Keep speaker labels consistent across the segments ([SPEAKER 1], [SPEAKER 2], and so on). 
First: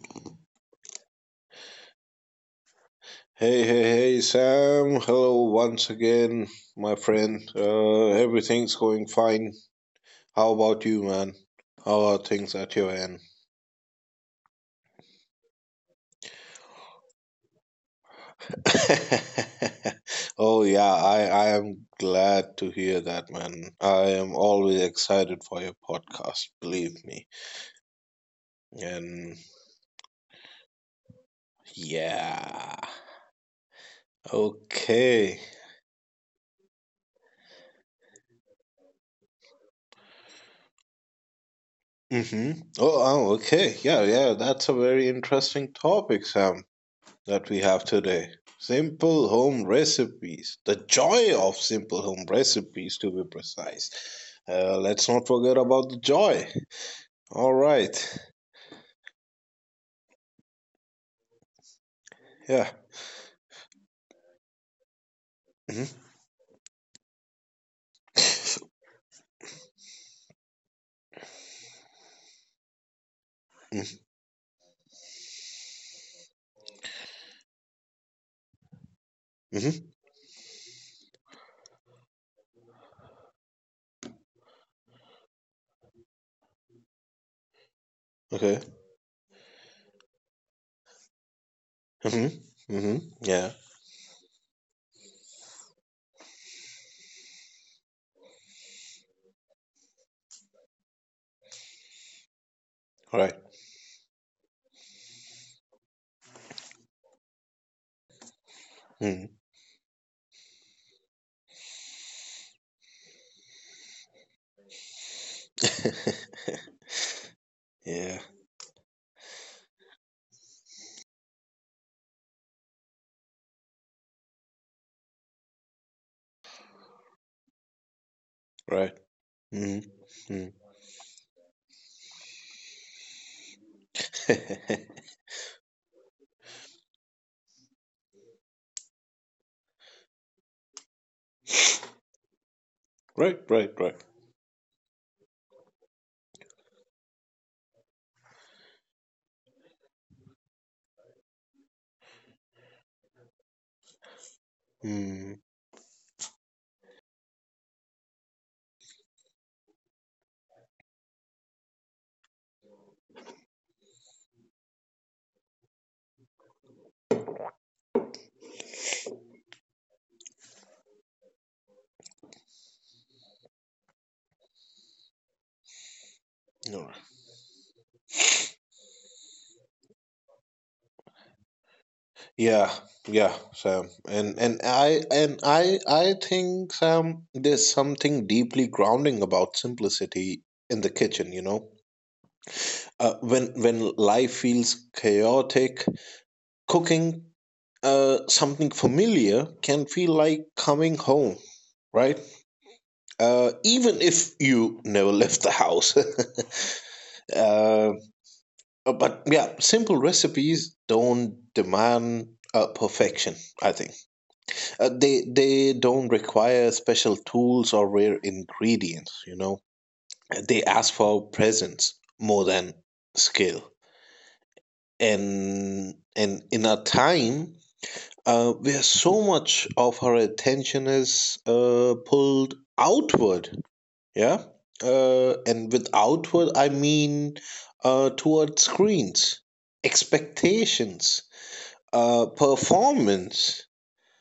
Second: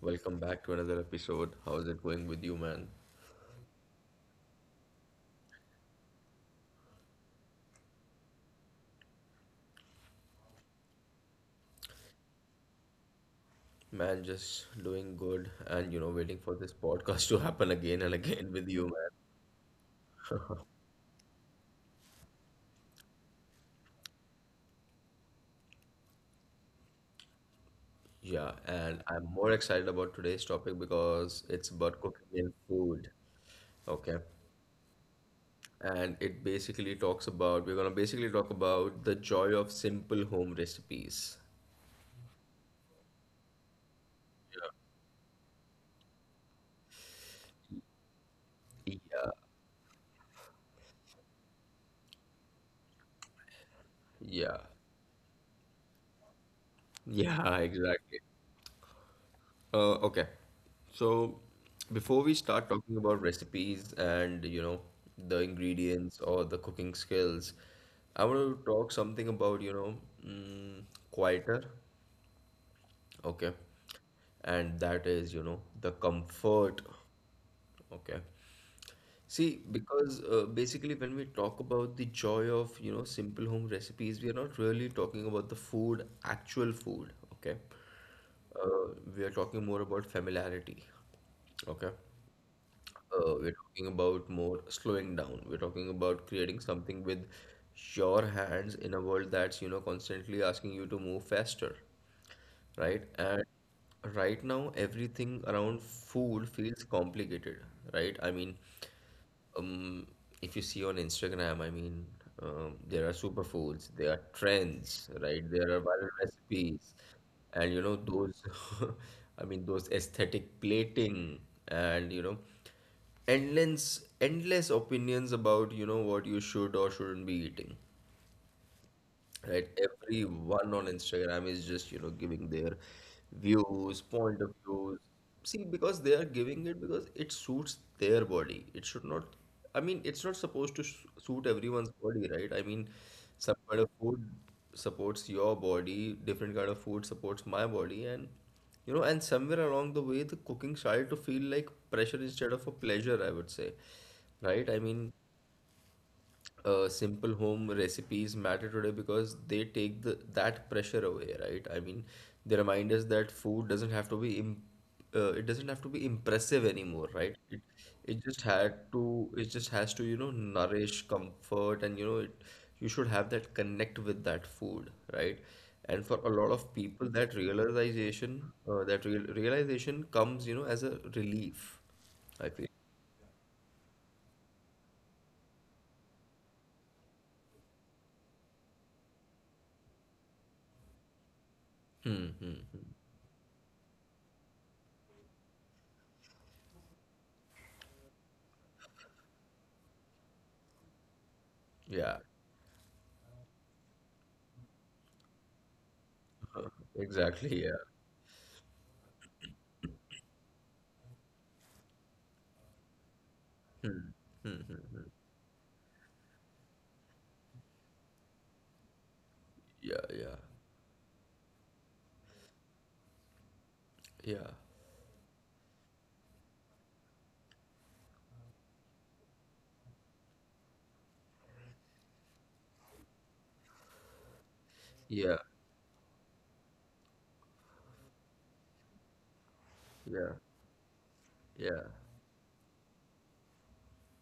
[SPEAKER 1] Welcome back to another episode. How's it going with you, man?
[SPEAKER 2] Hey, hey, hey, Sam. Hello once again, my friend. Everything's going fine. How about you, man? How are things at your end?
[SPEAKER 1] Man, just doing good and you know, waiting for this podcast to happen again and again with you, man.
[SPEAKER 2] Oh, yeah, I am glad to hear that, man. I am always excited for your podcast, believe me.
[SPEAKER 1] Yeah, and I'm
[SPEAKER 2] And
[SPEAKER 1] more excited about today's topic because it's about cooking and
[SPEAKER 2] yeah,
[SPEAKER 1] food. Okay.
[SPEAKER 2] okay.
[SPEAKER 1] And it basically talks about, we're gonna basically talk about the joy of simple home recipes.
[SPEAKER 2] Mm-hmm. Oh, okay. Yeah, yeah, that's a very interesting topic, Sam, that we have today. Simple
[SPEAKER 1] Yeah,
[SPEAKER 2] home recipes. The joy of simple home recipes, to be precise.
[SPEAKER 1] yeah,
[SPEAKER 2] Let's not forget about the joy. All
[SPEAKER 1] yeah,
[SPEAKER 2] right.
[SPEAKER 1] exactly. Okay. So before we start
[SPEAKER 2] Yeah.
[SPEAKER 1] talking about recipes and you know the
[SPEAKER 2] hmm
[SPEAKER 1] ingredients or the cooking skills, I want to talk something about you know mm, quieter. Okay. And that is you know the comfort. Okay. See,
[SPEAKER 2] hmm
[SPEAKER 1] because basically when we talk about the joy of you know simple home recipes, we are not really talking about the food, actual food. Okay.
[SPEAKER 2] Okay.
[SPEAKER 1] We are talking more about familiarity. Okay.
[SPEAKER 2] hmm Yeah.
[SPEAKER 1] We're talking about more slowing down. We're talking about creating something with your hands in a world that's, you know, constantly asking you to move faster, right?
[SPEAKER 2] All right.
[SPEAKER 1] And right now, everything around food feels complicated, right? I mean,
[SPEAKER 2] Mhm.
[SPEAKER 1] um, if you see on Instagram, I mean, there are superfoods, there are trends, right? There are viral recipes, and you know
[SPEAKER 2] Yeah.
[SPEAKER 1] those, I mean, those aesthetic plating, and you know, endless, endless opinions about you know what you should or shouldn't be eating.
[SPEAKER 2] Right.
[SPEAKER 1] Right,
[SPEAKER 2] hmm mm
[SPEAKER 1] everyone on Instagram is just, you know, giving their views, point of views. See, because they are giving it because it suits their body. It should not, I mean, it's not supposed to suit everyone's body, right? I mean,
[SPEAKER 2] Right.
[SPEAKER 1] some
[SPEAKER 2] Right.
[SPEAKER 1] kind of
[SPEAKER 2] Right.
[SPEAKER 1] food supports your body, different kind of food supports my body, and you know, and somewhere along the way, the cooking started to feel like pressure instead of a pleasure, I would say, right? I mean,
[SPEAKER 2] Mm.
[SPEAKER 1] simple home recipes matter today because they take the that pressure away, right? I mean, they remind us that food doesn't have to be imp it doesn't have to be impressive anymore, right? It just had to it just has to, you know, nourish comfort and you know it you should have that connect with that food, right? And for a lot of
[SPEAKER 2] All right.
[SPEAKER 1] people, that realization that real realization comes, you know, as a relief, I feel.
[SPEAKER 2] Yeah, yeah, Sam. And I think, Sam, there's something deeply grounding about simplicity in the kitchen, you know.
[SPEAKER 1] Hmm, hmm.
[SPEAKER 2] When life feels chaotic, cooking something familiar can feel like coming home,
[SPEAKER 1] Yeah,
[SPEAKER 2] right? Even if you never left the house.
[SPEAKER 1] exactly. Yeah.
[SPEAKER 2] uh, but yeah, simple recipes don't demand perfection, I think.
[SPEAKER 1] Hmm, hmm.
[SPEAKER 2] They don't require special tools or rare ingredients, you know.
[SPEAKER 1] Yeah, yeah,
[SPEAKER 2] They ask for presence more than skill.
[SPEAKER 1] yeah,
[SPEAKER 2] And in a time where so much of our attention is pulled outward, yeah.
[SPEAKER 1] yeah,
[SPEAKER 2] And with outward, I mean towards screens,
[SPEAKER 1] yeah,
[SPEAKER 2] expectations,
[SPEAKER 1] yeah.
[SPEAKER 2] performance,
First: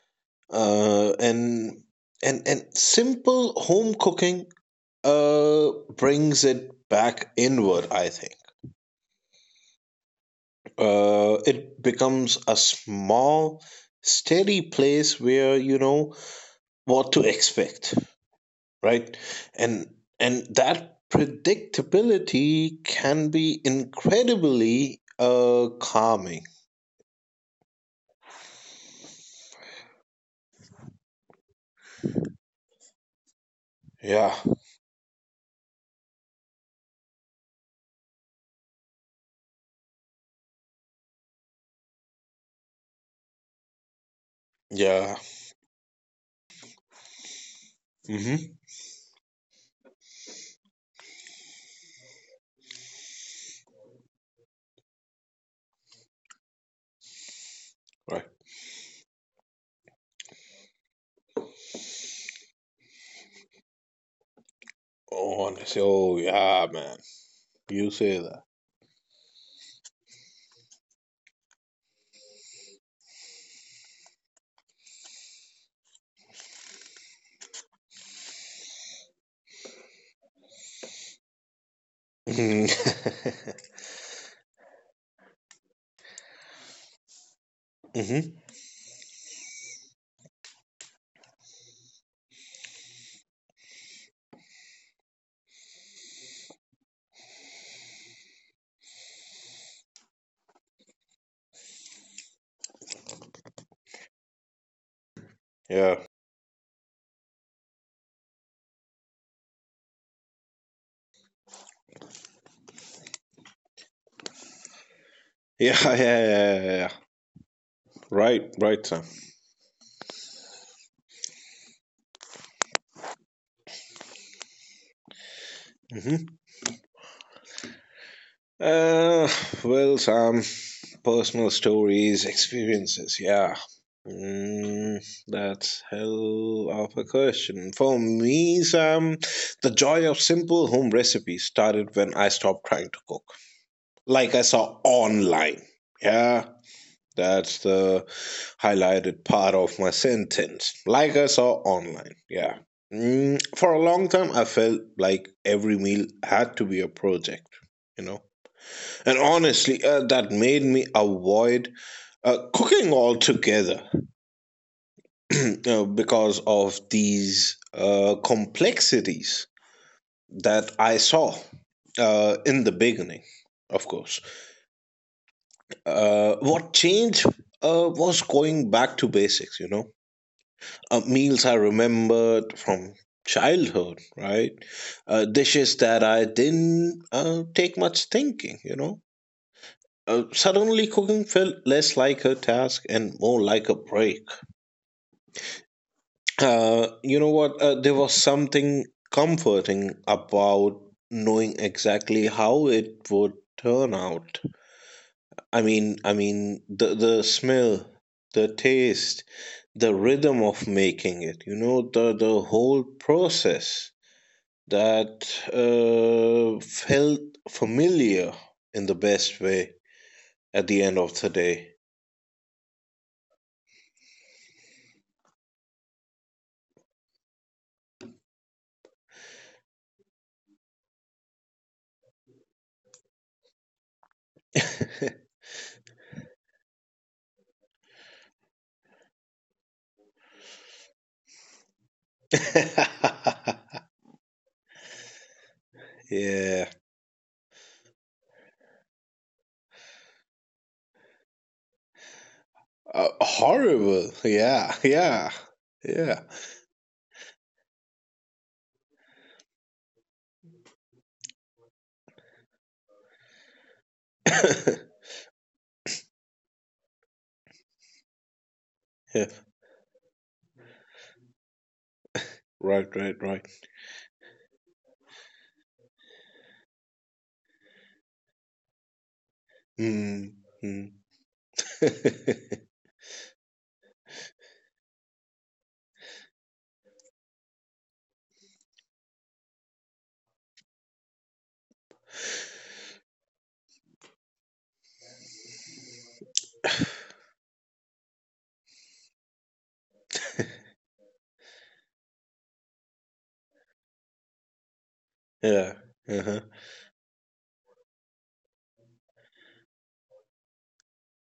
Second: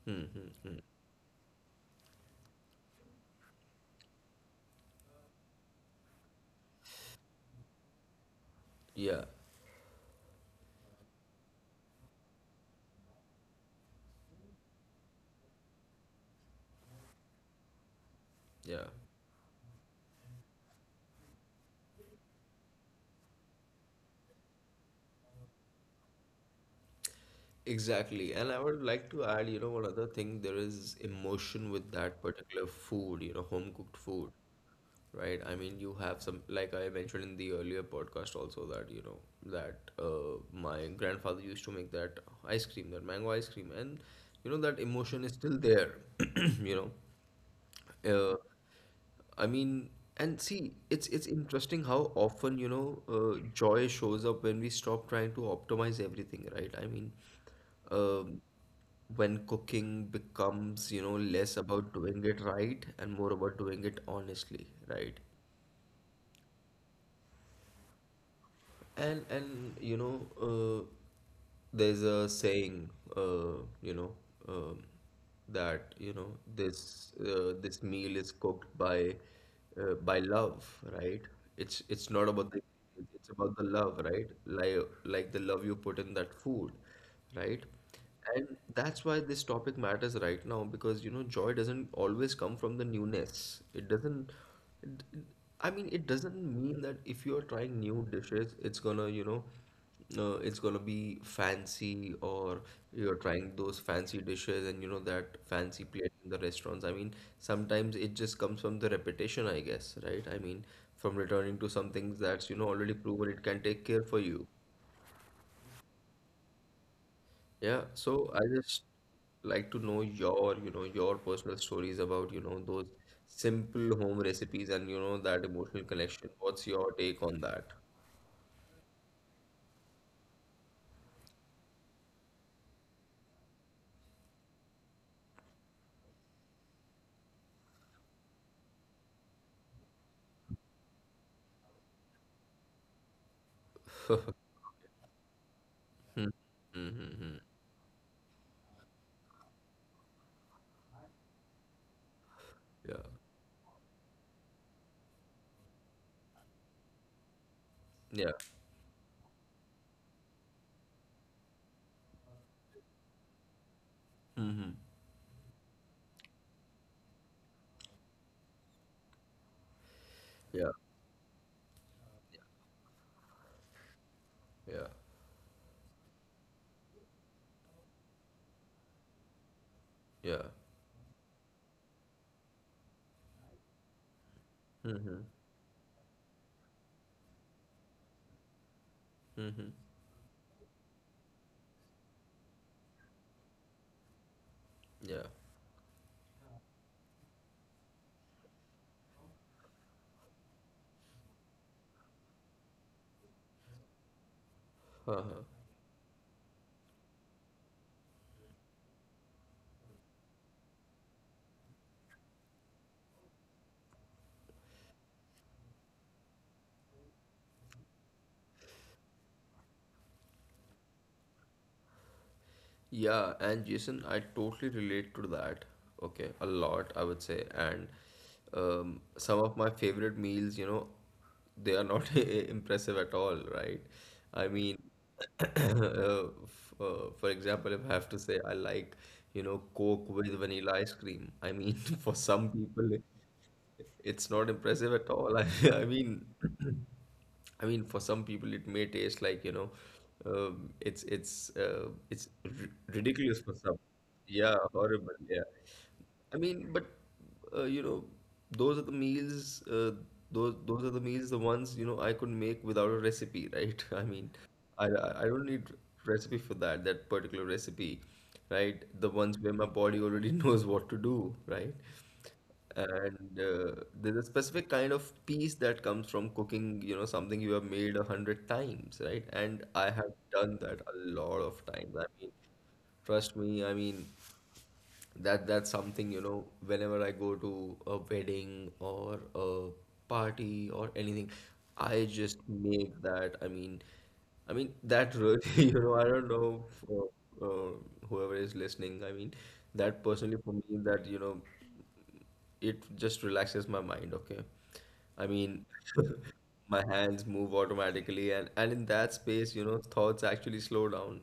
[SPEAKER 1] Mm-hmm.
[SPEAKER 2] uh, and and simple home cooking uh, brings it back inward. I think
[SPEAKER 1] Yeah,
[SPEAKER 2] it becomes a small, steady place where you know what to expect,
[SPEAKER 1] yeah,
[SPEAKER 2] right? And and that predictability can be incredibly calming.
[SPEAKER 1] exactly. And I would like to add, you know, one other thing, there is emotion with that particular food, you know, home cooked food,
[SPEAKER 2] Yeah,
[SPEAKER 1] right? I mean, you have some, like I mentioned in the earlier podcast also that, you know, that my grandfather used to make that ice cream, that mango ice cream, and you know, that
[SPEAKER 2] yeah.
[SPEAKER 1] emotion is still there, you know. Uh,
[SPEAKER 2] hmm
[SPEAKER 1] I mean, and see, it's interesting how often, you know, joy shows up when we stop trying to optimize everything, right? I mean,
[SPEAKER 2] Right.
[SPEAKER 1] um, when cooking becomes, you know, less about doing it right and more about doing it honestly, right?
[SPEAKER 2] Oh, honestly. Oh, yeah, man. You say
[SPEAKER 1] And you know, there's a saying, you know, um, that you know this this meal is cooked by love, right? It's not about the it's
[SPEAKER 2] that.
[SPEAKER 1] about the love, right? Like the love you put in that food, right?
[SPEAKER 2] Mm-hmm.
[SPEAKER 1] And that's why this topic matters right now because you know joy doesn't always come from the newness. It doesn't it, it- I mean it doesn't mean that if you are trying new dishes it's gonna you know it's gonna be fancy or you're trying those fancy dishes and you know that fancy
[SPEAKER 2] Yeah.
[SPEAKER 1] plate in the restaurants. I mean sometimes it just comes from the repetition I guess, right? I mean from returning to some things that's you know already proven it can take care for you.
[SPEAKER 2] Yeah, yeah, yeah, yeah, yeah.
[SPEAKER 1] Yeah, so I
[SPEAKER 2] Right,
[SPEAKER 1] just
[SPEAKER 2] right, Sam.
[SPEAKER 1] like to know your, you know, your personal stories about, you know, those simple home recipes and, you know, that emotional connection.
[SPEAKER 2] hmm
[SPEAKER 1] What's your take on that?
[SPEAKER 2] Uh, well, Sam, personal stories, experiences, yeah. Mm, that's hell of a question. For me, Sam, the joy of simple home recipes started when I stopped trying to cook. Like I saw online. Yeah, that's the highlighted part of my sentence, like I saw online. Yeah.
[SPEAKER 1] Yeah,
[SPEAKER 2] For a long time, I felt like every meal had to be a project, you know.
[SPEAKER 1] yeah,
[SPEAKER 2] And honestly, that made me avoid cooking altogether because of these complexities that
[SPEAKER 1] yeah,
[SPEAKER 2] I saw in the beginning, of course.
[SPEAKER 1] yeah,
[SPEAKER 2] What changed was going back to basics, you know,
[SPEAKER 1] yeah.
[SPEAKER 2] meals I remembered from childhood, right?
[SPEAKER 1] Mm-hmm,
[SPEAKER 2] Dishes that I didn't take much thinking, you know.
[SPEAKER 1] mm-hmm,
[SPEAKER 2] Suddenly, cooking felt less like a task and more like a break.
[SPEAKER 1] yeah.
[SPEAKER 2] You know what? There was something comforting about knowing exactly how it would turn out.
[SPEAKER 1] Uh-huh.
[SPEAKER 2] I mean, the smell, the taste, the rhythm of making it. You know, the whole process that felt familiar in the best way at the end of the day.
[SPEAKER 1] Yeah, and Jason, I totally relate to that. Okay, a lot, I would say. And some of my favorite meals, you know, they are not impressive at all, right? I mean, for example, if I have to say I like, you know, Coke with vanilla ice cream, I mean, for some people, it's not impressive at all. I mean,
[SPEAKER 2] Yeah.
[SPEAKER 1] I mean, for some people, it may taste like, you know, it's ri ridiculous for some.
[SPEAKER 2] Horrible.
[SPEAKER 1] Yeah,
[SPEAKER 2] Yeah.
[SPEAKER 1] horrible.
[SPEAKER 2] Yeah.
[SPEAKER 1] Yeah.
[SPEAKER 2] Yeah.
[SPEAKER 1] I mean, but you know, those are the meals. Those are the meals, the ones you know I could make without a recipe, right? I mean, I I I don't need recipe for that particular recipe, right? The
[SPEAKER 2] Yeah.
[SPEAKER 1] ones where my body already knows what to do, right?
[SPEAKER 2] Right, right,
[SPEAKER 1] And
[SPEAKER 2] right.
[SPEAKER 1] there's a specific kind of peace that comes from cooking, you know, something you have made 100 times, right? And I have
[SPEAKER 2] Mm,
[SPEAKER 1] done that
[SPEAKER 2] mm.
[SPEAKER 1] a lot of times. I mean, trust me, I mean, that's something, you know, whenever I go to a wedding or a party or anything, I just make that. I mean that really, you know, I don't know for, uh, whoever is listening. I mean, that personally for me, that you know it just relaxes my mind, okay? I mean,
[SPEAKER 2] Yeah. Uh-huh.
[SPEAKER 1] my hands move automatically, and in that space, you know, thoughts actually slow down,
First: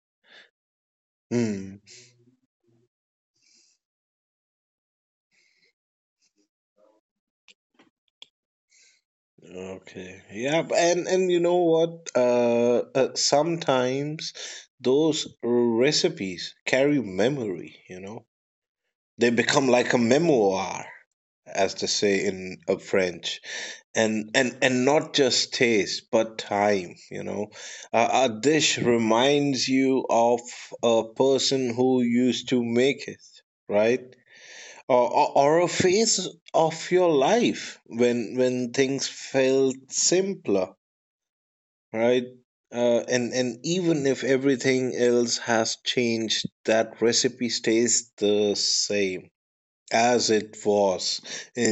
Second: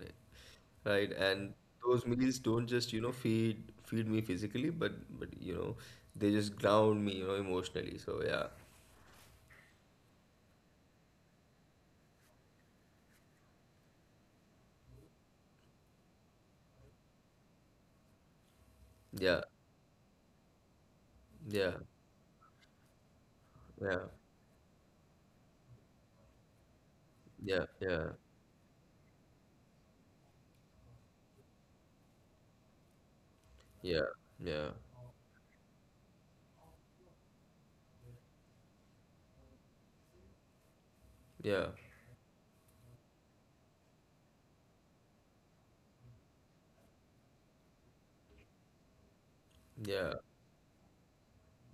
[SPEAKER 1] right? And
[SPEAKER 2] Mm,
[SPEAKER 1] those meals don't just, you know, feed me physically, but you know, they just ground me, you know, emotionally. So yeah,
[SPEAKER 2] okay. Yeah, and you know what? Sometimes those recipes carry memory, you know. They
[SPEAKER 1] yeah,
[SPEAKER 2] become like a memoir, as
[SPEAKER 1] yeah,
[SPEAKER 2] they say in French,
[SPEAKER 1] yeah,
[SPEAKER 2] and not just taste, but time. You know,
[SPEAKER 1] yeah, yeah,
[SPEAKER 2] a dish reminds you of a person who used to make it,
[SPEAKER 1] yeah,
[SPEAKER 2] right?
[SPEAKER 1] yeah,
[SPEAKER 2] Or a phase of your life when things felt simpler,
[SPEAKER 1] yeah,
[SPEAKER 2] right? And even if everything else has changed, that recipe stays the same
[SPEAKER 1] yeah,
[SPEAKER 2] as it was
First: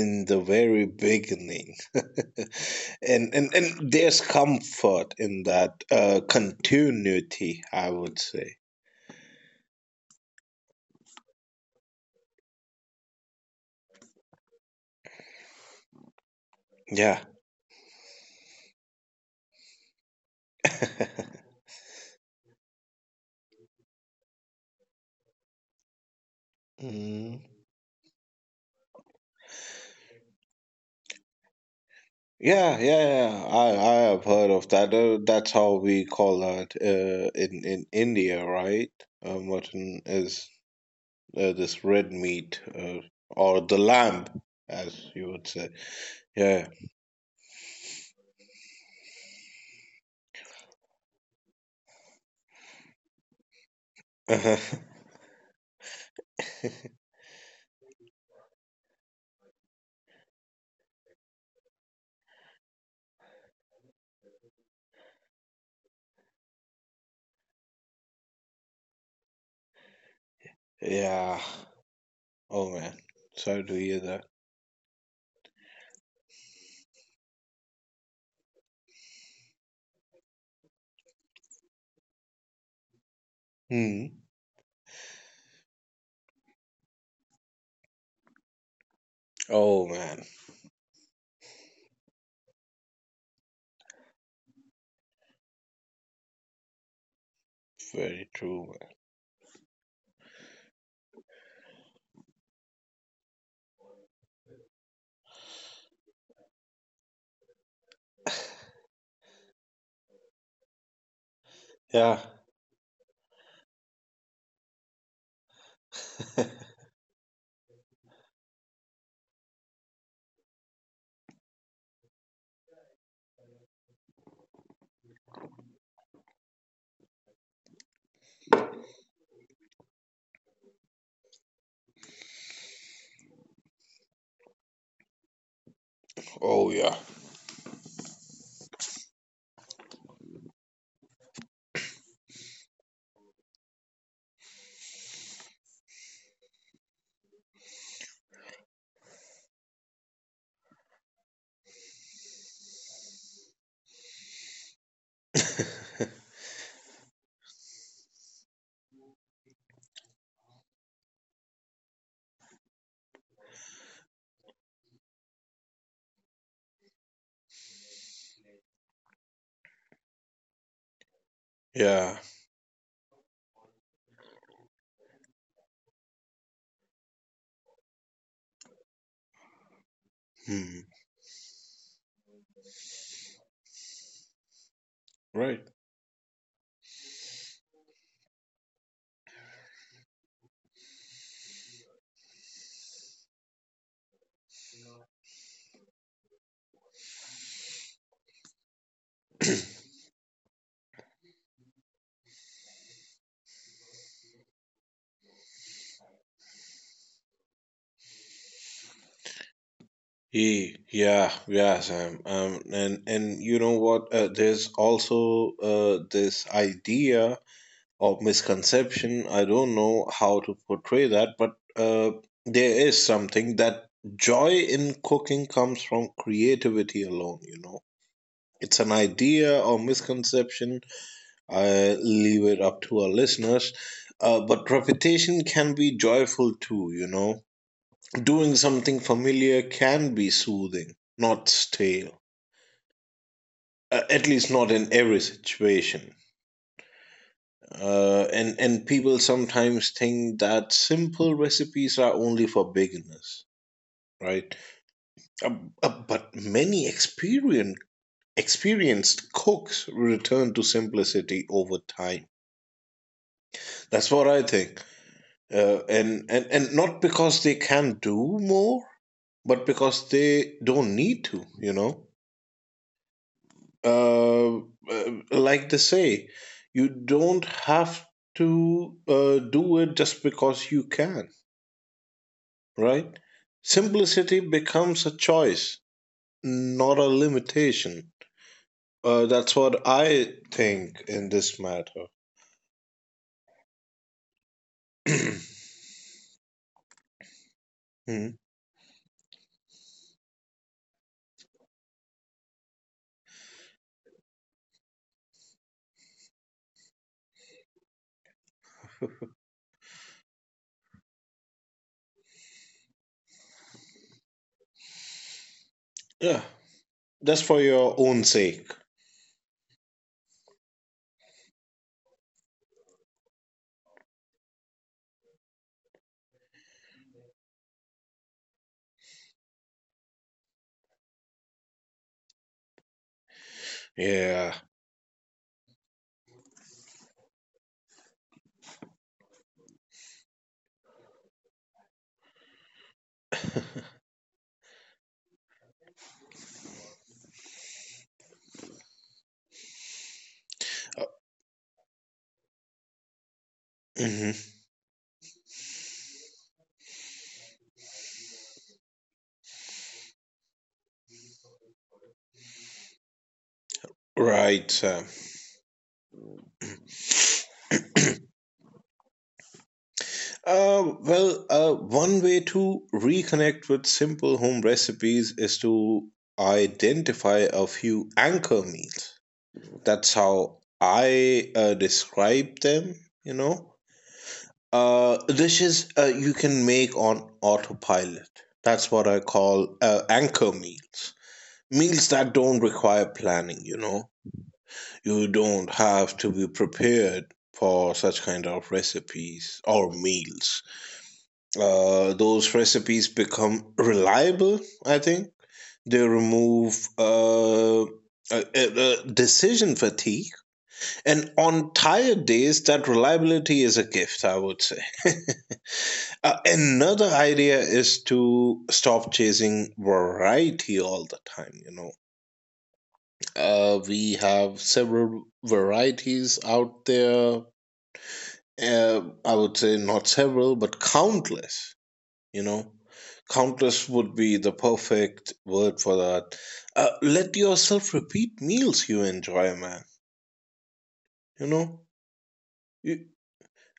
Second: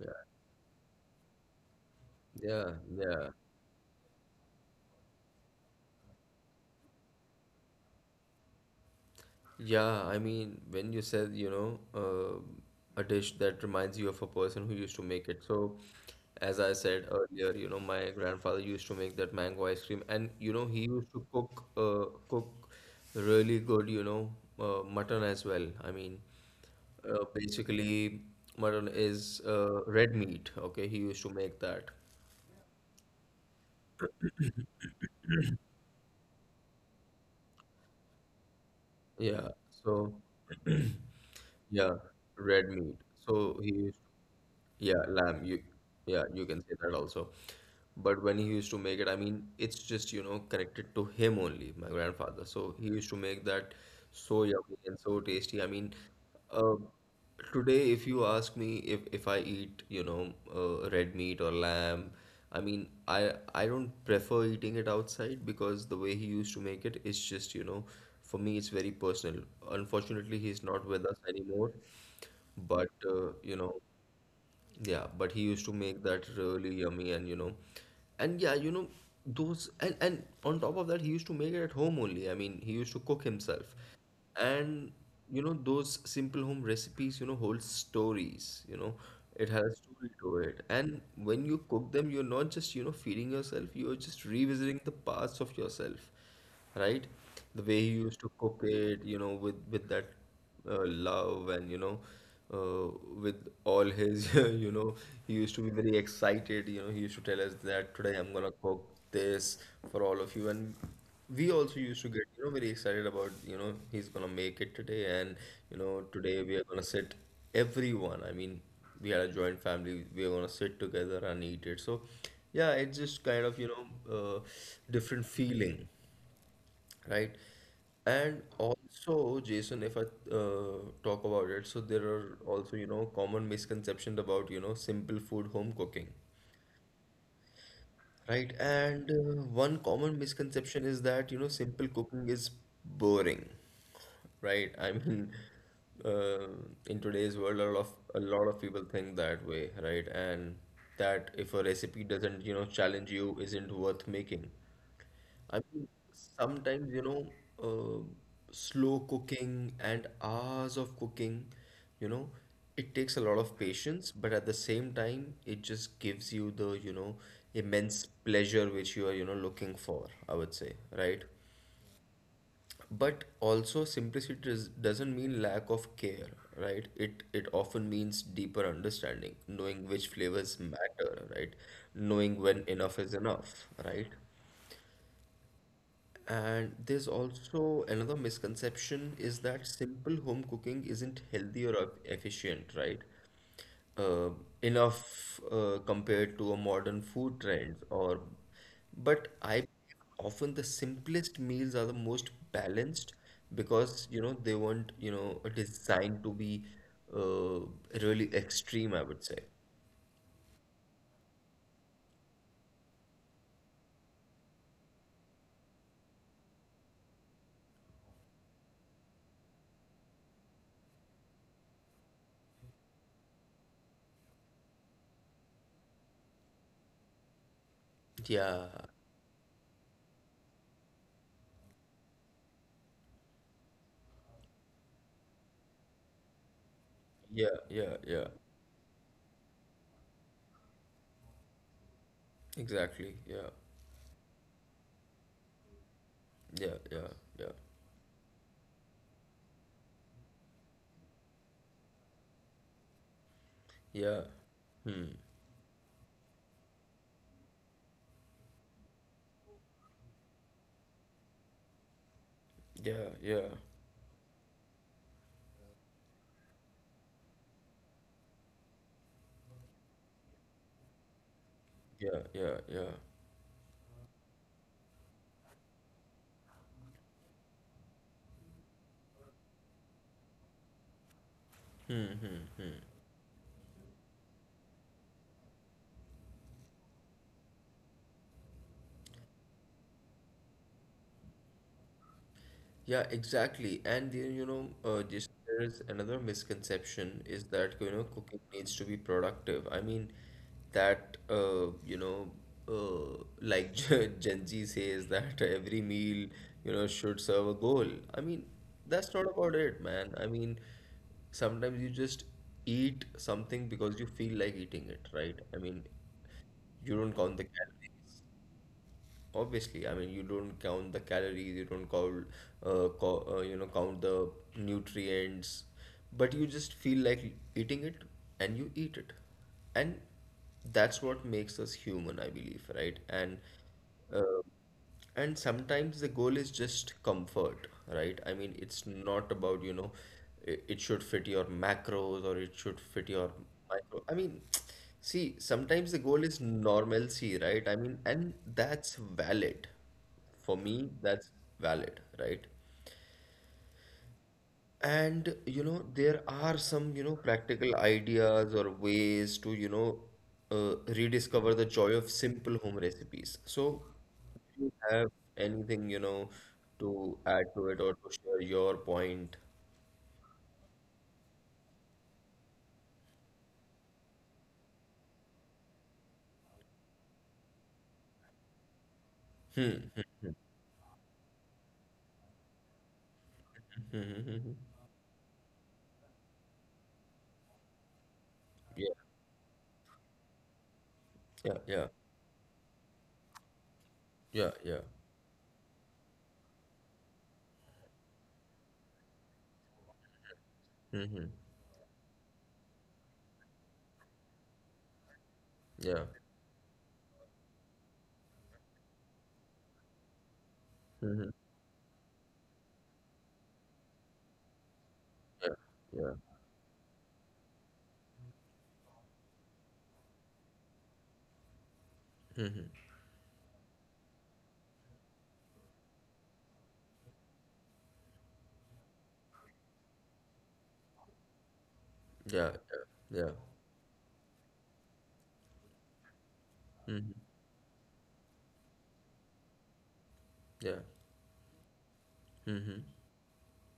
[SPEAKER 1] yeah, yeah,
[SPEAKER 2] the very beginning.
[SPEAKER 1] yeah, yeah,
[SPEAKER 2] And there's comfort in that continuity, I would say.
[SPEAKER 1] yeah. I mean, when you said, you know, a dish that reminds you of a person who used to make it. So, as I said
[SPEAKER 2] Yeah.
[SPEAKER 1] earlier, you know, my grandfather used to make that mango ice cream, and you know, he used to cook really good, you know, mutton as well. I mean,
[SPEAKER 2] Mm.
[SPEAKER 1] basically, mutton is red meat. Okay, he used to make that.
[SPEAKER 2] Yeah, yeah, yeah. I have heard of that. That's how we call that in India, right?
[SPEAKER 1] Yeah,
[SPEAKER 2] Mutton
[SPEAKER 1] so
[SPEAKER 2] is this
[SPEAKER 1] yeah,
[SPEAKER 2] red meat,
[SPEAKER 1] red meat. So
[SPEAKER 2] or
[SPEAKER 1] he
[SPEAKER 2] the
[SPEAKER 1] used.
[SPEAKER 2] lamb, as
[SPEAKER 1] Yeah,
[SPEAKER 2] you
[SPEAKER 1] lamb.
[SPEAKER 2] would
[SPEAKER 1] You,
[SPEAKER 2] say.
[SPEAKER 1] yeah, you can
[SPEAKER 2] Yeah.
[SPEAKER 1] say that also. But when he used to make it, I mean, it's just, you know, connected to him only, my grandfather. So he used to make that so yummy and so tasty. I mean, uh, today, if you ask me if I eat, you know, red meat or lamb, I mean, I don't prefer eating it outside because the way he used to make it is just, you know, for me, it's very personal. Unfortunately, he's not with us
[SPEAKER 2] Yeah.
[SPEAKER 1] anymore,
[SPEAKER 2] Oh
[SPEAKER 1] but
[SPEAKER 2] man,
[SPEAKER 1] you
[SPEAKER 2] sorry to
[SPEAKER 1] know.
[SPEAKER 2] hear that.
[SPEAKER 1] Yeah, but he used to make that really yummy and you know, and yeah, you know, those and on top of that, he used to make it at home only. I mean, he used to cook himself.
[SPEAKER 2] Hmm.
[SPEAKER 1] And you know, those simple home recipes, you know, hold stories, you know, it has a
[SPEAKER 2] Oh
[SPEAKER 1] story
[SPEAKER 2] man,
[SPEAKER 1] to it. And when you cook them, you're not just, you know, feeding yourself, you're just revisiting the parts of yourself, right? The way he used
[SPEAKER 2] very
[SPEAKER 1] to cook
[SPEAKER 2] true.
[SPEAKER 1] it, you know, with that love and you know uh, with all his you know he used to be very excited you know he used to tell us that today I'm gonna cook this for all of you and we also used to
[SPEAKER 2] Man.
[SPEAKER 1] get you know very excited about you know he's gonna make it today and you know today
[SPEAKER 2] Yeah.
[SPEAKER 1] we are gonna sit everyone I mean we had a joint family we are gonna sit together and eat it so yeah it's just kind of you know uh, different feeling right? And also, Jason, if I talk about it, so there are also, you know, common misconceptions about, you know, simple food home cooking,
[SPEAKER 2] Oh yeah.
[SPEAKER 1] right? And one common misconception is that, you know, simple cooking is boring, right? I mean, uh, in today's world, a lot of people think that way, right? And that if a recipe doesn't, you know, challenge you, isn't worth making. I mean, sometimes, you know, uh, slow cooking and hours of cooking, you know, it takes a lot of patience, but at the same time, it just gives you the, you know, immense pleasure which you are, you know, looking for, I would say, right?
[SPEAKER 2] Yeah.
[SPEAKER 1] But also, doesn't mean lack of care, right? It often means deeper understanding, knowing which flavors
[SPEAKER 2] Hmm.
[SPEAKER 1] matter, right? Knowing when enough is enough, right?
[SPEAKER 2] Right.
[SPEAKER 1] And there's also another misconception is that simple home cooking isn't healthy or efficient, right? Uh, enough compared to a modern food trends or but I believe often the simplest meals are the most balanced because you know they weren't you know designed to be uh, really extreme, I would say.
[SPEAKER 2] Yeah, yeah, Sam. And you know what? There's also this idea or misconception. I don't know how to portray that, but there is something that joy in cooking comes from creativity alone. You know,
[SPEAKER 1] Yeah,
[SPEAKER 2] it's an idea or misconception I leave it up to our listeners. But repetition can be joyful too, you know.
[SPEAKER 1] yeah, yeah, yeah.
[SPEAKER 2] Doing something familiar can be soothing, not stale.
[SPEAKER 1] Exactly. Yeah,
[SPEAKER 2] At least not in every situation.
[SPEAKER 1] yeah, yeah, yeah,
[SPEAKER 2] And people sometimes think that simple recipes are only for beginners,
[SPEAKER 1] yeah.
[SPEAKER 2] right?
[SPEAKER 1] Hmm.
[SPEAKER 2] Uh, but many experienced cooks return to simplicity over time.
[SPEAKER 1] Yeah, yeah,
[SPEAKER 2] That's what I think, and not because they can do more, but because they don't need to, you know.
[SPEAKER 1] yeah, yeah, yeah.
[SPEAKER 2] Uh, Like they say, you don't have to do it just because you can,
[SPEAKER 1] Hmm, hmm, hmm.
[SPEAKER 2] right? Simplicity becomes a choice, not a limitation, that's what I think in this matter.
[SPEAKER 1] Yeah, exactly. And then, you know, just there is another misconception is that, you know,
[SPEAKER 2] Mhm.
[SPEAKER 1] cooking needs to be productive. I mean, that, you know, like Gen Z says that every meal, you know, should serve a goal. I mean, that's not about it, man. I mean, sometimes you just eat something because you feel like eating it, right? I mean,
[SPEAKER 2] Yeah,
[SPEAKER 1] you don't count
[SPEAKER 2] just
[SPEAKER 1] the
[SPEAKER 2] for your
[SPEAKER 1] calories.
[SPEAKER 2] own sake.
[SPEAKER 1] Obviously, I mean you don't count the calories, you don't count you know count the nutrients but you just feel like eating it and you eat it and that's what makes us human, I believe, right? And uh,
[SPEAKER 2] Yeah.
[SPEAKER 1] and sometimes the goal is just comfort, right? I mean, it's not about, you know, it should fit your macros or it should fit your micro. I mean, see, sometimes the goal is normalcy, right? I mean, and that's valid. For me, that's valid, right?
[SPEAKER 2] hmm
[SPEAKER 1] And you know, there are some, you know, practical ideas or ways to, you know, rediscover the joy of simple home recipes. So, do
[SPEAKER 2] right,
[SPEAKER 1] you
[SPEAKER 2] Sam.
[SPEAKER 1] have anything, you know, to add to it or to share your point?
[SPEAKER 2] Well, one way to reconnect with simple home recipes is to identify a few anchor meals. That's how I describe them, you know.
[SPEAKER 1] Mm-hmm.
[SPEAKER 2] Dishes you can make on autopilot. That's
[SPEAKER 1] Yeah,
[SPEAKER 2] what I call anchor meals.
[SPEAKER 1] yeah, yeah,
[SPEAKER 2] Meals that don't require planning, you know.
[SPEAKER 1] yeah, yeah.
[SPEAKER 2] You don't have to be prepared for such kind of recipes or meals.
[SPEAKER 1] Mm-hmm.
[SPEAKER 2] Those recipes become reliable, I think. They
[SPEAKER 1] Yeah.
[SPEAKER 2] remove decision fatigue.
[SPEAKER 1] Mm-hmm.
[SPEAKER 2] And on tired days, that reliability is a gift, I would say.
[SPEAKER 1] Yeah. Yeah.
[SPEAKER 2] Another idea is to stop chasing variety all the time, you know.
[SPEAKER 1] Mm-hmm.
[SPEAKER 2] We have several varieties out there. I would say not several, but countless. You
[SPEAKER 1] Yeah.
[SPEAKER 2] know,
[SPEAKER 1] Yeah. Yeah.
[SPEAKER 2] countless would be the perfect word for that.
[SPEAKER 1] Mm-hmm.
[SPEAKER 2] Let yourself repeat meals you enjoy, man,
[SPEAKER 1] Yeah.
[SPEAKER 2] you know,
[SPEAKER 1] Mm-hmm.
[SPEAKER 2] you,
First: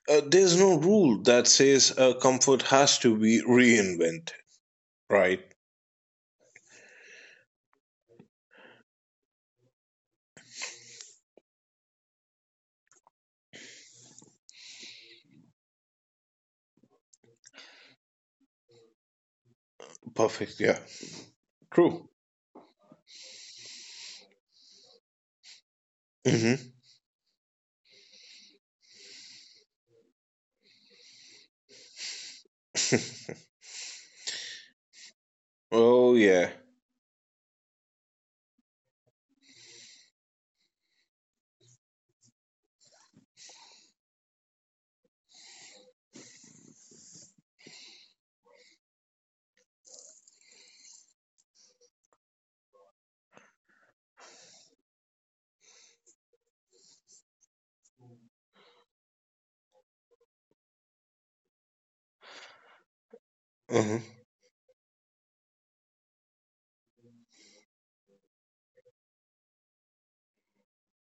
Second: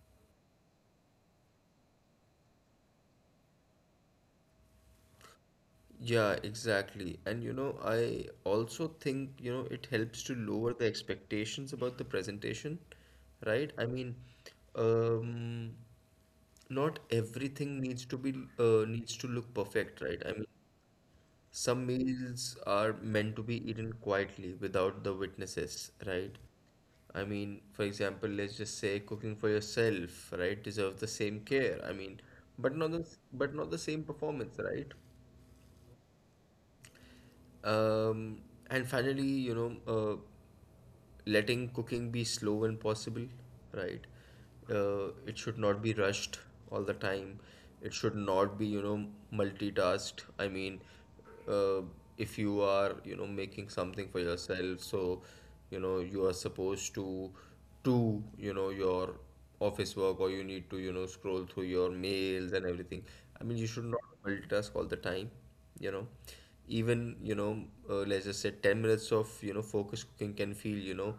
[SPEAKER 2] there's no rule that says comfort has to be reinvented, right?
[SPEAKER 1] Yeah, exactly. And you know, I also think, you know, it helps to lower the expectations about the presentation, right? I mean, um, not everything needs to be needs to look perfect, right? I mean,
[SPEAKER 2] Perfect, yeah.
[SPEAKER 1] some
[SPEAKER 2] True.
[SPEAKER 1] meals are meant to be eaten quietly without the witnesses, right?
[SPEAKER 2] hmm
[SPEAKER 1] I mean, for example, let's just say cooking for yourself, right, deserves the same care. I mean, but not the, but not the same performance, right?
[SPEAKER 2] oh yeah.
[SPEAKER 1] Um, and finally, you know, letting cooking be slow when possible, right? It should not be rushed all the time. It should not be, you know, multitasked. I mean, uh, if you are, you know, making something for yourself, so, you know, you are supposed to do, you know, your office work or you need to, you know, scroll through your mails and everything. I mean, you should not
[SPEAKER 2] Uh-huh.
[SPEAKER 1] multitask all the time, you know, even you know, let's just say 10 minutes of you know focus cooking can feel you know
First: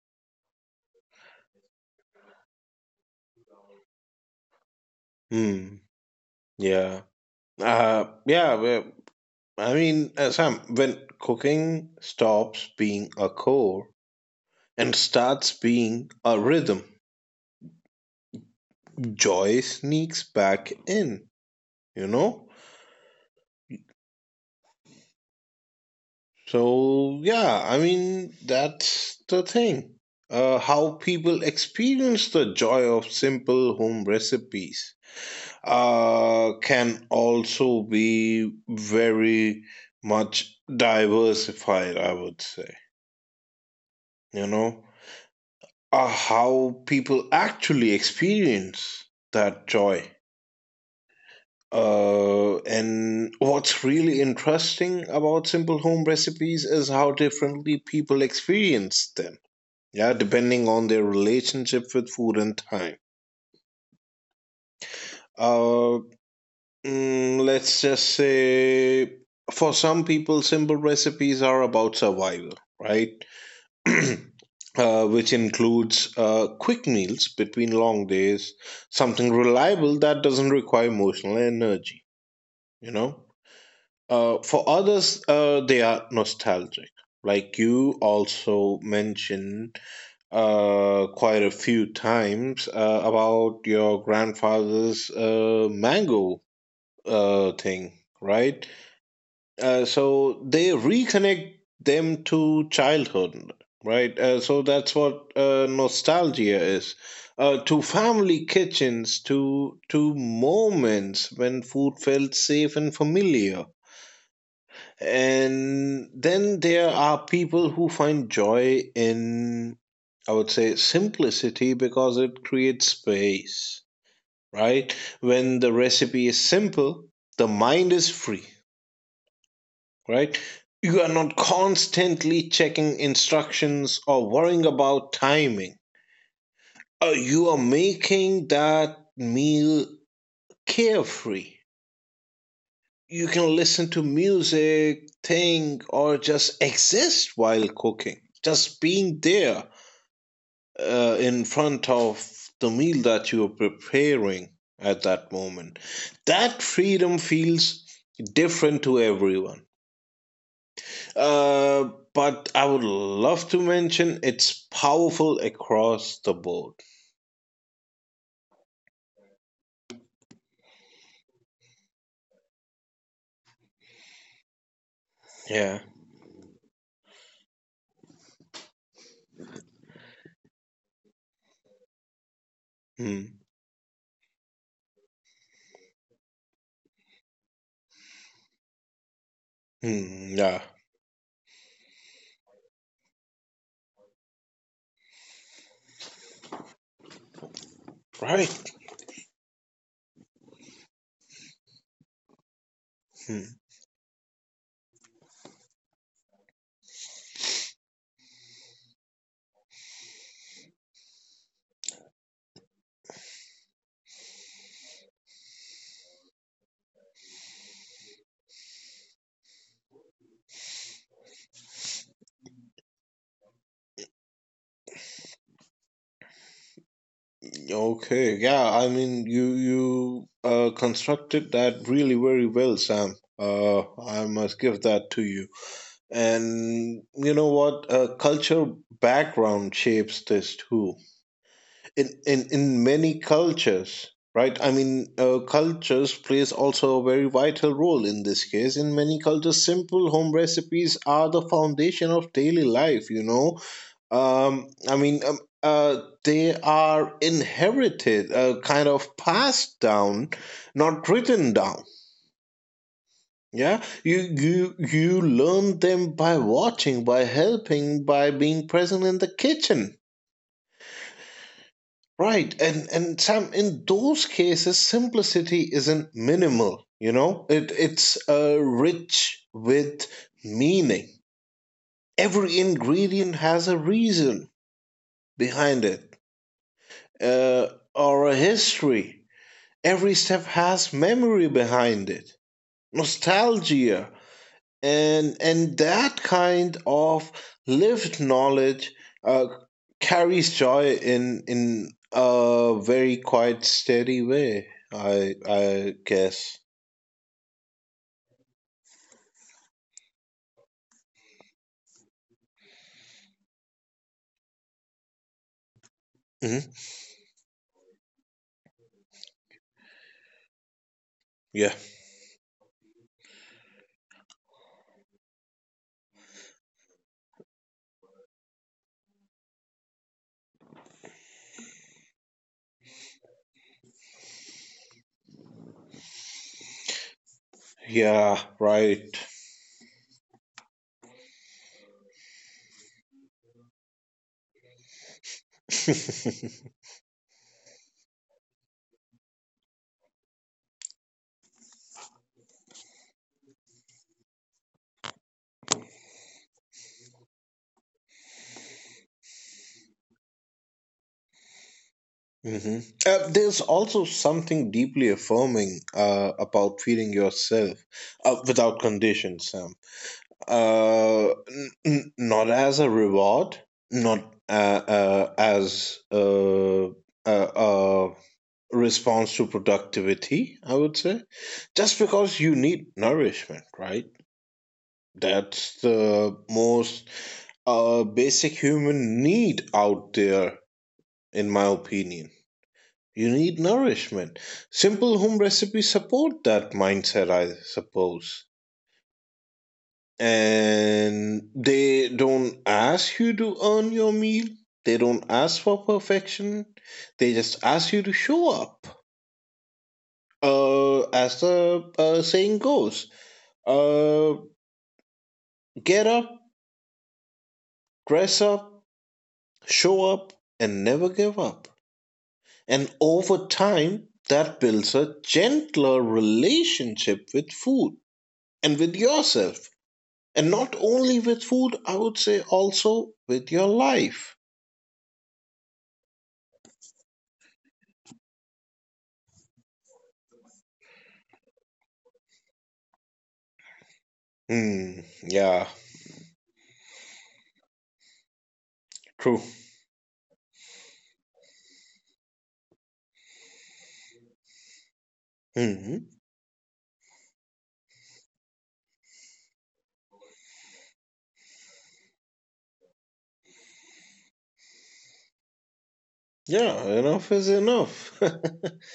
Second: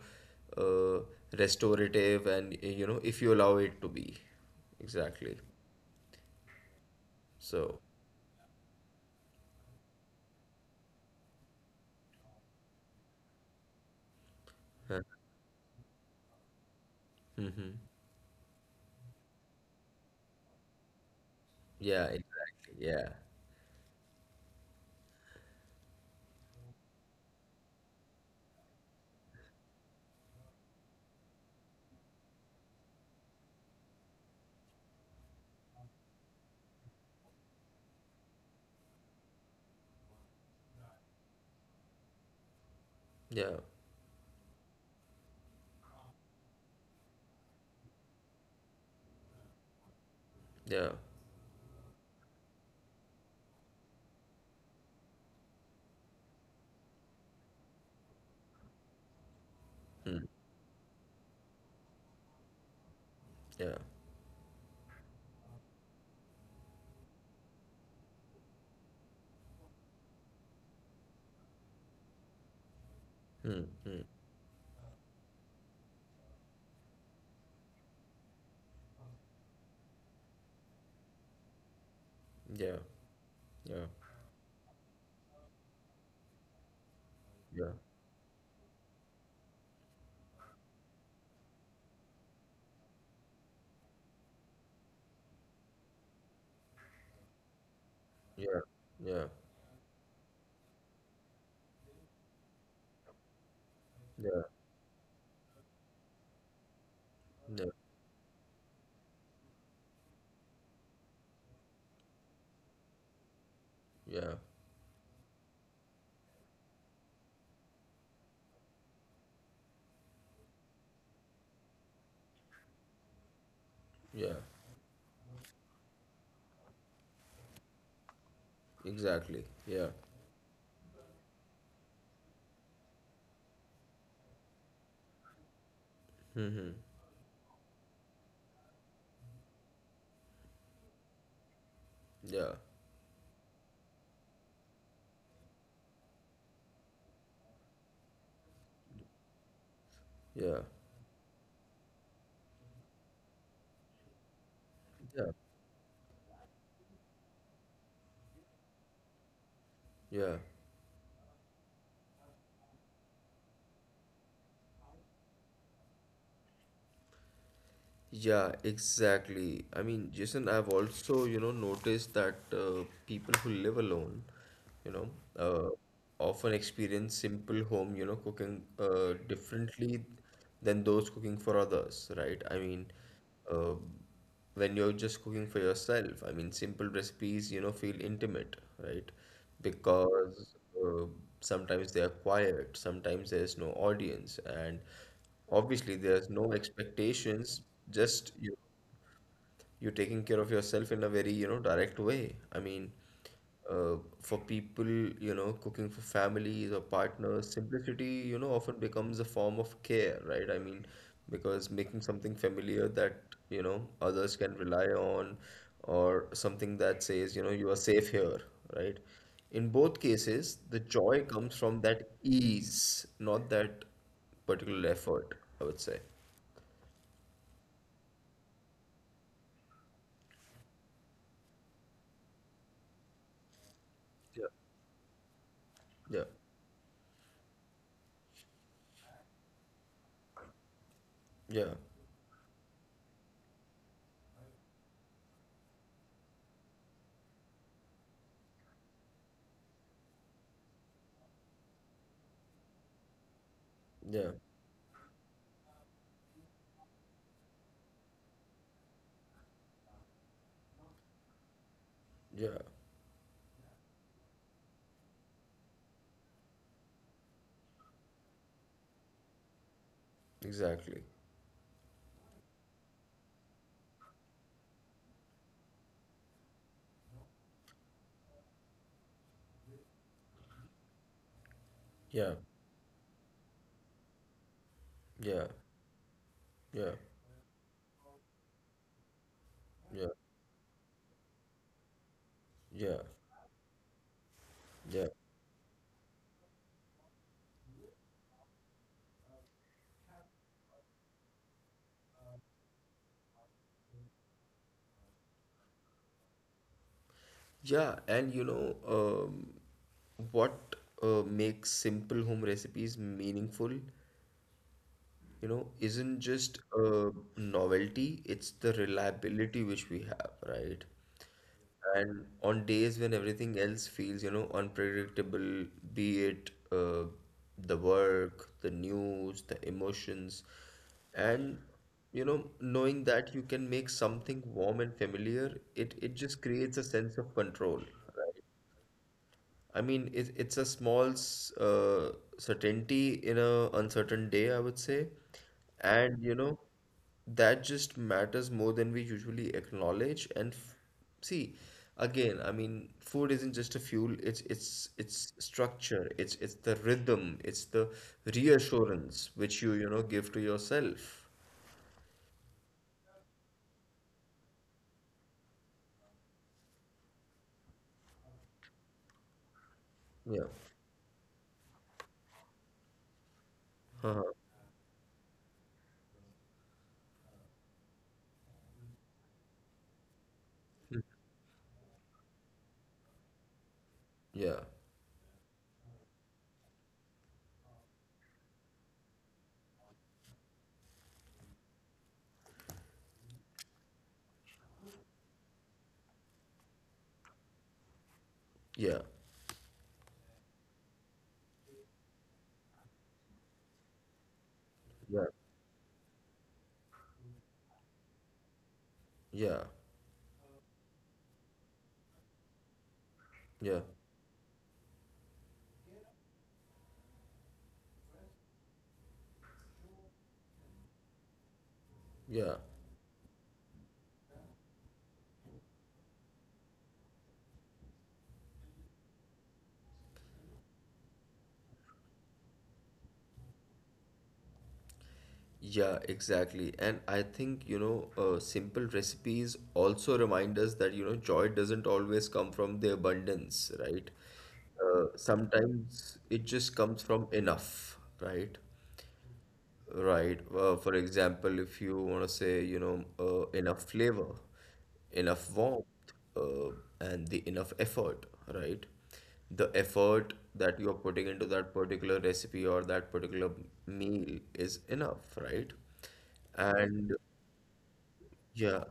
[SPEAKER 1] uh, restorative and you know if you allow it to be exactly.
[SPEAKER 2] Hmm. Yeah.
[SPEAKER 1] So
[SPEAKER 2] Yeah, well, I mean, Sam, when cooking stops being a chore and
[SPEAKER 1] uh,
[SPEAKER 2] starts being a rhythm,
[SPEAKER 1] mhm.
[SPEAKER 2] joy sneaks back in,
[SPEAKER 1] Yeah,
[SPEAKER 2] you know?
[SPEAKER 1] exactly. Yeah,
[SPEAKER 2] So, yeah, I mean, that's the thing. How people experience the joy of simple home recipes can also be very much diversified, I would say.
[SPEAKER 1] yeah,
[SPEAKER 2] You know, how people actually experience that joy.
[SPEAKER 1] yeah.
[SPEAKER 2] And what's really interesting about simple home recipes is how differently people experience them. Yeah,
[SPEAKER 1] Mm.
[SPEAKER 2] depending on their relationship with food and time.
[SPEAKER 1] Yeah.
[SPEAKER 2] Uh, let's just say, for some people, simple recipes are about survival, right?
[SPEAKER 1] Mm, mm.
[SPEAKER 2] Which includes quick meals between long days, something reliable that doesn't require emotional energy,
[SPEAKER 1] Yeah,
[SPEAKER 2] you know?
[SPEAKER 1] yeah,
[SPEAKER 2] For others, they are nostalgic. Like
[SPEAKER 1] yeah,
[SPEAKER 2] you also mentioned quite a few times about your grandfather's mango thing,
[SPEAKER 1] yeah,
[SPEAKER 2] right?
[SPEAKER 1] yeah,
[SPEAKER 2] So they reconnect them to childhood, right?
[SPEAKER 1] yeah,
[SPEAKER 2] So that's what nostalgia is.
[SPEAKER 1] yeah,
[SPEAKER 2] To family kitchens, to moments when food felt safe and familiar,
[SPEAKER 1] yeah,
[SPEAKER 2] and then there are people who find joy in, I would say, simplicity because it creates space,
[SPEAKER 1] yeah,
[SPEAKER 2] right? When the recipe is simple, the mind is free,
[SPEAKER 1] exactly. Yeah,
[SPEAKER 2] right? You are not constantly checking instructions or worrying about timing. You are making that meal carefree.
[SPEAKER 1] yeah,
[SPEAKER 2] You can listen to music, think, or just exist while cooking. Just being there
[SPEAKER 1] yeah,
[SPEAKER 2] in front of the meal that you are preparing at that
[SPEAKER 1] yeah,
[SPEAKER 2] moment. That freedom feels different to everyone.
[SPEAKER 1] yeah.
[SPEAKER 2] But I would love to mention it's powerful across the board.
[SPEAKER 1] Yeah, exactly. I mean, Jason, I've also, you know, noticed that people who live alone, you know, uh,
[SPEAKER 2] Yeah.
[SPEAKER 1] often experience simple home, you know, cooking differently than those cooking for others, right? I mean,
[SPEAKER 2] Hmm.
[SPEAKER 1] uh, when you're just cooking for yourself. I mean, simple recipes, you know, feel intimate, right?
[SPEAKER 2] Hmm.
[SPEAKER 1] Because
[SPEAKER 2] Yeah.
[SPEAKER 1] uh, sometimes they are quiet, sometimes there's no audience, and obviously there's no expectations, just your
[SPEAKER 2] Right.
[SPEAKER 1] you're taking care of yourself in a very, you know, direct way. I mean,
[SPEAKER 2] Hmm.
[SPEAKER 1] uh, for people, you know, cooking for families or partners, simplicity, you know, often becomes a form of care, right? I mean, because making something familiar that, you know, others can rely on or something that says, you know, you are safe here, right? In both cases, the joy comes from that ease, not that particular effort, I would say.
[SPEAKER 2] Okay, yeah, I mean, you constructed that really very well, Sam. I
[SPEAKER 1] Yeah.
[SPEAKER 2] must give that to you.
[SPEAKER 1] Yeah,
[SPEAKER 2] And you know what? Culture background shapes this too.
[SPEAKER 1] yeah,
[SPEAKER 2] In many cultures, right? I mean, cultures plays also a very vital role in this case. In many cultures, simple home recipes are the foundation of daily life. You know,
[SPEAKER 1] yeah,
[SPEAKER 2] they are inherited, kind of passed down, not written down.
[SPEAKER 1] yeah.
[SPEAKER 2] Yeah, you learn them by watching, by helping, by being present in the kitchen,
[SPEAKER 1] Exactly.
[SPEAKER 2] right? And Sam, in those cases, simplicity isn't minimal. You know, it's rich with meaning.
[SPEAKER 1] Yeah.
[SPEAKER 2] Every ingredient has a reason
[SPEAKER 1] Yeah.
[SPEAKER 2] behind it,
[SPEAKER 1] Yeah.
[SPEAKER 2] uh, or a history,
[SPEAKER 1] Yeah.
[SPEAKER 2] every step has memory behind it,
[SPEAKER 1] Yeah.
[SPEAKER 2] nostalgia,
[SPEAKER 1] Yeah.
[SPEAKER 2] and that kind of lived knowledge uh, carries joy in a very quite steady way, I guess.
[SPEAKER 1] Yeah. And you know, what makes simple home recipes meaningful, you know, isn't just
[SPEAKER 2] hmm
[SPEAKER 1] novelty, it's the reliability which we have, right?
[SPEAKER 2] yeah.
[SPEAKER 1] And on days when everything else feels, you know, unpredictable, be it the work, the news, the emotions, and you know, knowing that you can make something warm and familiar, it just creates a sense of control,
[SPEAKER 2] Yeah.
[SPEAKER 1] right?
[SPEAKER 2] Right.
[SPEAKER 1] I mean, it's a small certainty in a uncertain day, I would say. And you know, that just matters more than we usually acknowledge. And f See, again, I mean, food isn't just a fuel, it's it's structure, it's the rhythm, it's the reassurance which you know, give to yourself.
[SPEAKER 2] hmm there's also something deeply affirming about feeling yourself without conditions.
[SPEAKER 1] Yeah.
[SPEAKER 2] Not as a reward, not
[SPEAKER 1] Uh-huh.
[SPEAKER 2] uh, uh, as uh, a, a response to productivity, I would
[SPEAKER 1] Hmm.
[SPEAKER 2] say. Just because you need nourishment, right?
[SPEAKER 1] Yeah.
[SPEAKER 2] That's the most basic human need out there, in my opinion. You need nourishment. Simple home recipes support that mindset, I suppose.
[SPEAKER 1] Yeah.
[SPEAKER 2] And they don't ask you to earn your meal, they don't
[SPEAKER 1] Yeah.
[SPEAKER 2] ask for perfection, they just ask you to show up,
[SPEAKER 1] Yeah.
[SPEAKER 2] as the saying goes,
[SPEAKER 1] Yeah.
[SPEAKER 2] uh, get up, dress up, show up, and never give up.
[SPEAKER 1] Yeah.
[SPEAKER 2] And over time, that builds a gentler relationship with food and with yourself, and not only with food, I would say, also with your life.
[SPEAKER 1] Yeah, exactly. And I think, you know, simple recipes also remind us that, you know, joy doesn't always come from the abundance, right?
[SPEAKER 2] Yeah.
[SPEAKER 1] Sometimes it just comes from enough, right?
[SPEAKER 2] True.
[SPEAKER 1] Right. For example, if you want to say, you know, enough flavor, enough warmth,
[SPEAKER 2] hmm
[SPEAKER 1] uh, and the enough effort, right? The effort that you're putting into that particular recipe or that particular meal is enough, right?
[SPEAKER 2] Yeah,
[SPEAKER 1] And
[SPEAKER 2] enough is enough.
[SPEAKER 1] yeah,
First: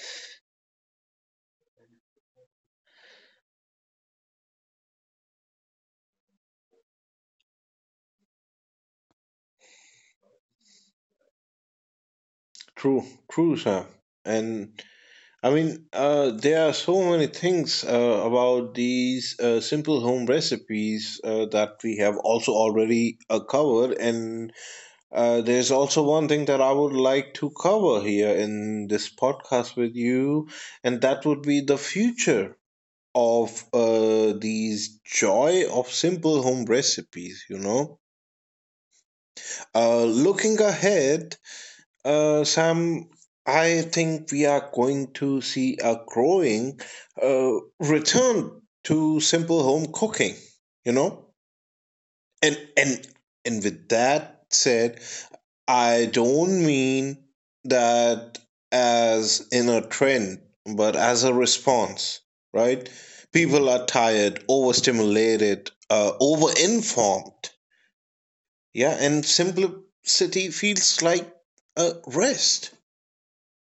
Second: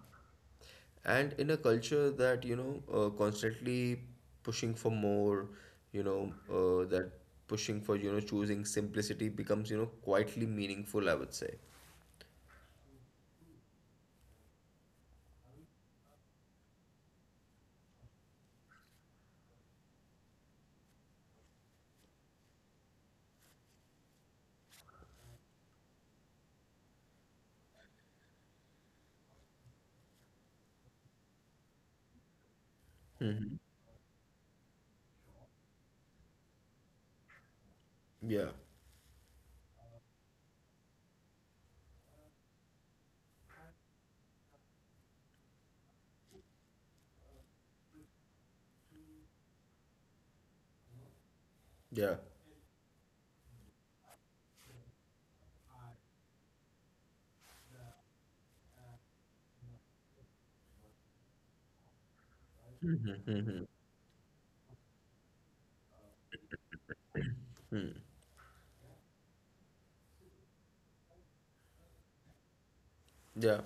[SPEAKER 1] and in a culture that, you know, constantly pushing for more, you know, that pushing for, you know, choosing simplicity becomes, you know, quietly meaningful, I would say.
[SPEAKER 2] True, true, Sam. And I mean, there are so many things about these simple home recipes that we have also already covered. And there's also one thing that I would like to cover here in this podcast with you, and that would be the future of these joy of simple home recipes, you know?
[SPEAKER 1] Yeah.
[SPEAKER 2] Looking ahead, Sam, I think we are going to see a growing uh, return to simple home cooking, you know?
[SPEAKER 1] Yeah.
[SPEAKER 2] And and and with that said, I don't mean that as in a trend, but as a response, right?
[SPEAKER 1] Mm-hmm, mm-hmm.
[SPEAKER 2] People are tired, overstimulated, overinformed, yeah, and simplicity feels like a rest.
[SPEAKER 1] Yeah.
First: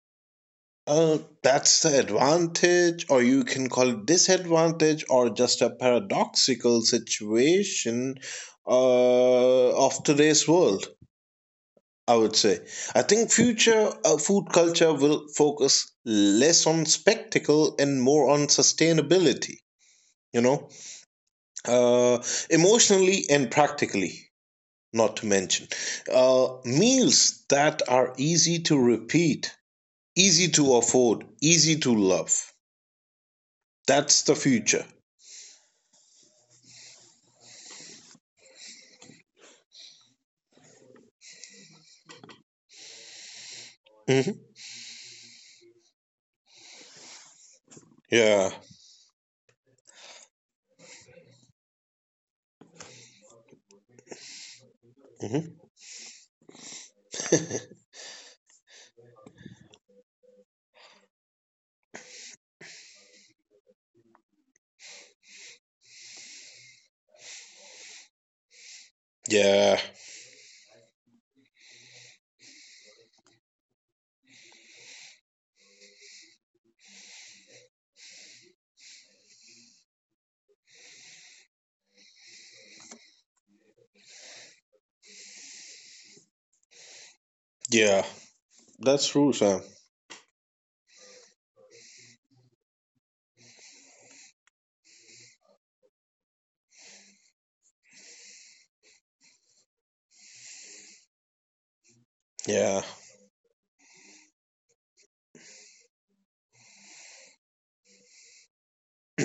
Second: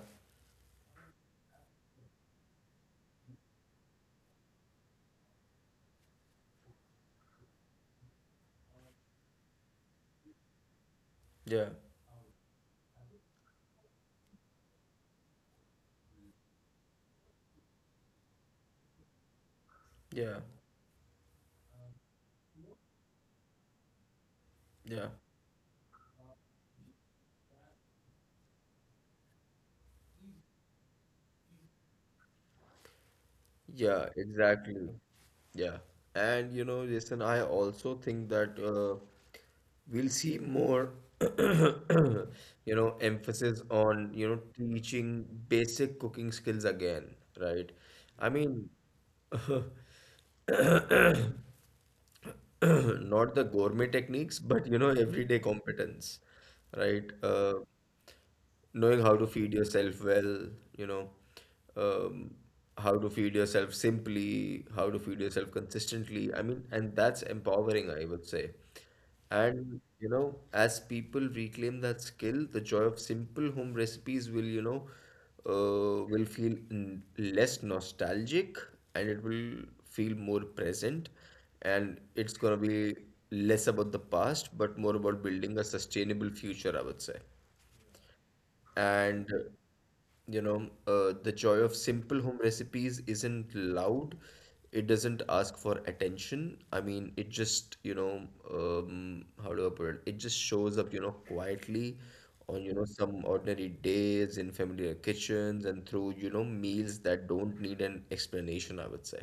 [SPEAKER 2] Uh, that's the advantage, or you can call it disadvantage, or just a paradoxical situation of today's world.
[SPEAKER 1] Yeah.
[SPEAKER 2] I would say. I think future food culture will focus less on spectacle and more on sustainability.
[SPEAKER 1] Yeah.
[SPEAKER 2] You know, uh, emotionally and practically.
[SPEAKER 1] Yeah.
[SPEAKER 2] Not to mention, meals that are easy to repeat, easy to afford, easy to love.
[SPEAKER 1] Yeah,
[SPEAKER 2] That's the future.
[SPEAKER 1] exactly. Yeah. And you know, Jason, I also think that we'll see more, you know, emphasis on, you
[SPEAKER 2] hmm
[SPEAKER 1] know, teaching basic cooking skills again, right? I
[SPEAKER 2] Yeah.
[SPEAKER 1] mean, not the gourmet techniques, but you know, everyday
[SPEAKER 2] hmm
[SPEAKER 1] competence, right? Knowing how to feed yourself well, you know, um, how to feed yourself simply, how to feed yourself consistently. I mean, and that's empowering, I would say.
[SPEAKER 2] yeah.
[SPEAKER 1] And, you know, as people reclaim that skill, the joy of simple home recipes will, you know, will feel less nostalgic and it will feel more present. And it's going to be less about the past, but more about building a sustainable future, I would say.
[SPEAKER 2] Yeah. That's true,
[SPEAKER 1] And
[SPEAKER 2] Sam.
[SPEAKER 1] you know, the joy of simple home recipes isn't loud. It doesn't ask for attention. I mean, it just, you know, how do I put it? It just shows up, you know, quietly on, you
[SPEAKER 2] Yeah.
[SPEAKER 1] know, some ordinary days in familiar kitchens and through, you know, meals that don't need an explanation, I would say.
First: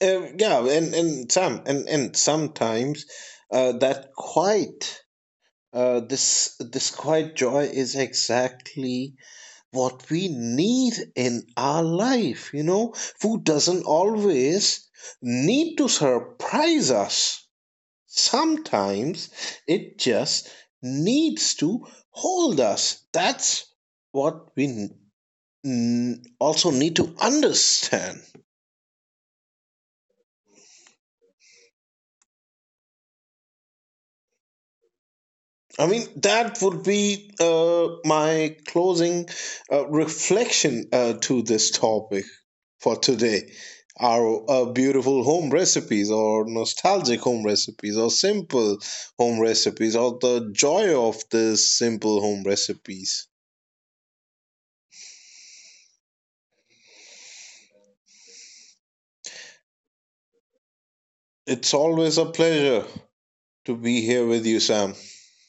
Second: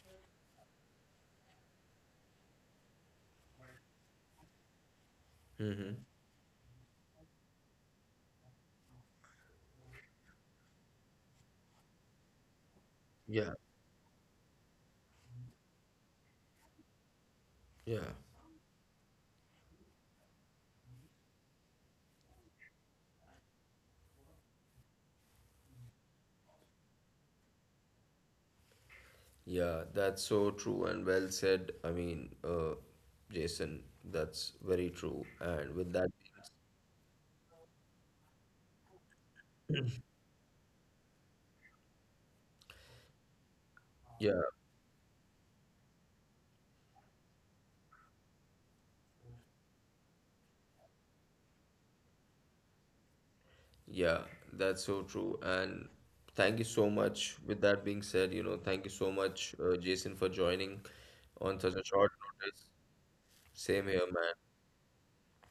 [SPEAKER 2] Yeah, and Sam, and sometimes that quiet,
[SPEAKER 1] Mm-hmm.
[SPEAKER 2] this this quiet joy is exactly what we need in our life. You know, food
[SPEAKER 1] Yeah,
[SPEAKER 2] doesn't always need to surprise us.
[SPEAKER 1] yeah,
[SPEAKER 2] Sometimes it just needs to hold us. That's what we also need to understand.
[SPEAKER 1] yeah, that's so true and well said. I mean, Jason, that's very true. And
[SPEAKER 2] I
[SPEAKER 1] with
[SPEAKER 2] mean,
[SPEAKER 1] that,
[SPEAKER 2] that would be my closing reflection to this topic for today.
[SPEAKER 1] yeah,
[SPEAKER 2] Our beautiful home recipes, or nostalgic home recipes, or simple home recipes, or the joy of these simple home recipes.
[SPEAKER 1] yeah, that's so true. And thank you so much. With that being said, you know, thank you so much, Jason, for joining on such
[SPEAKER 2] It's
[SPEAKER 1] a short
[SPEAKER 2] always a
[SPEAKER 1] notice.
[SPEAKER 2] pleasure to
[SPEAKER 1] Same
[SPEAKER 2] be
[SPEAKER 1] here,
[SPEAKER 2] here
[SPEAKER 1] man.
[SPEAKER 2] with you, Sam.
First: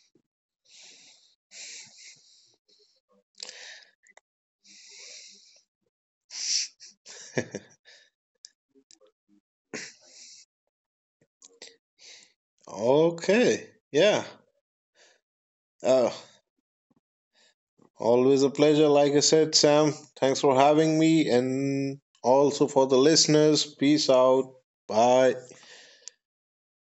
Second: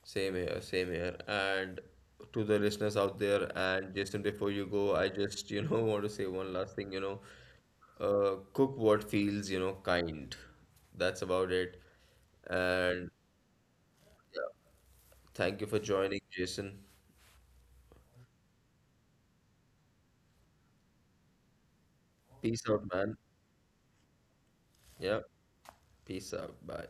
[SPEAKER 1] Same here, same here. And to the listeners out there, and Jason, before you go, I just, you know, want to say one last thing, you know, cook what feels, you know, kind. That's about it. And
[SPEAKER 2] Okay. Yeah.
[SPEAKER 1] yeah, thank you for
[SPEAKER 2] Uh,
[SPEAKER 1] joining, Jason.
[SPEAKER 2] Always a pleasure. Like I said, Sam, thanks for having me and also
[SPEAKER 1] Peace out,
[SPEAKER 2] for the
[SPEAKER 1] man.
[SPEAKER 2] listeners. Peace out.
[SPEAKER 1] Yeah,
[SPEAKER 2] Bye.
[SPEAKER 1] peace out. Bye.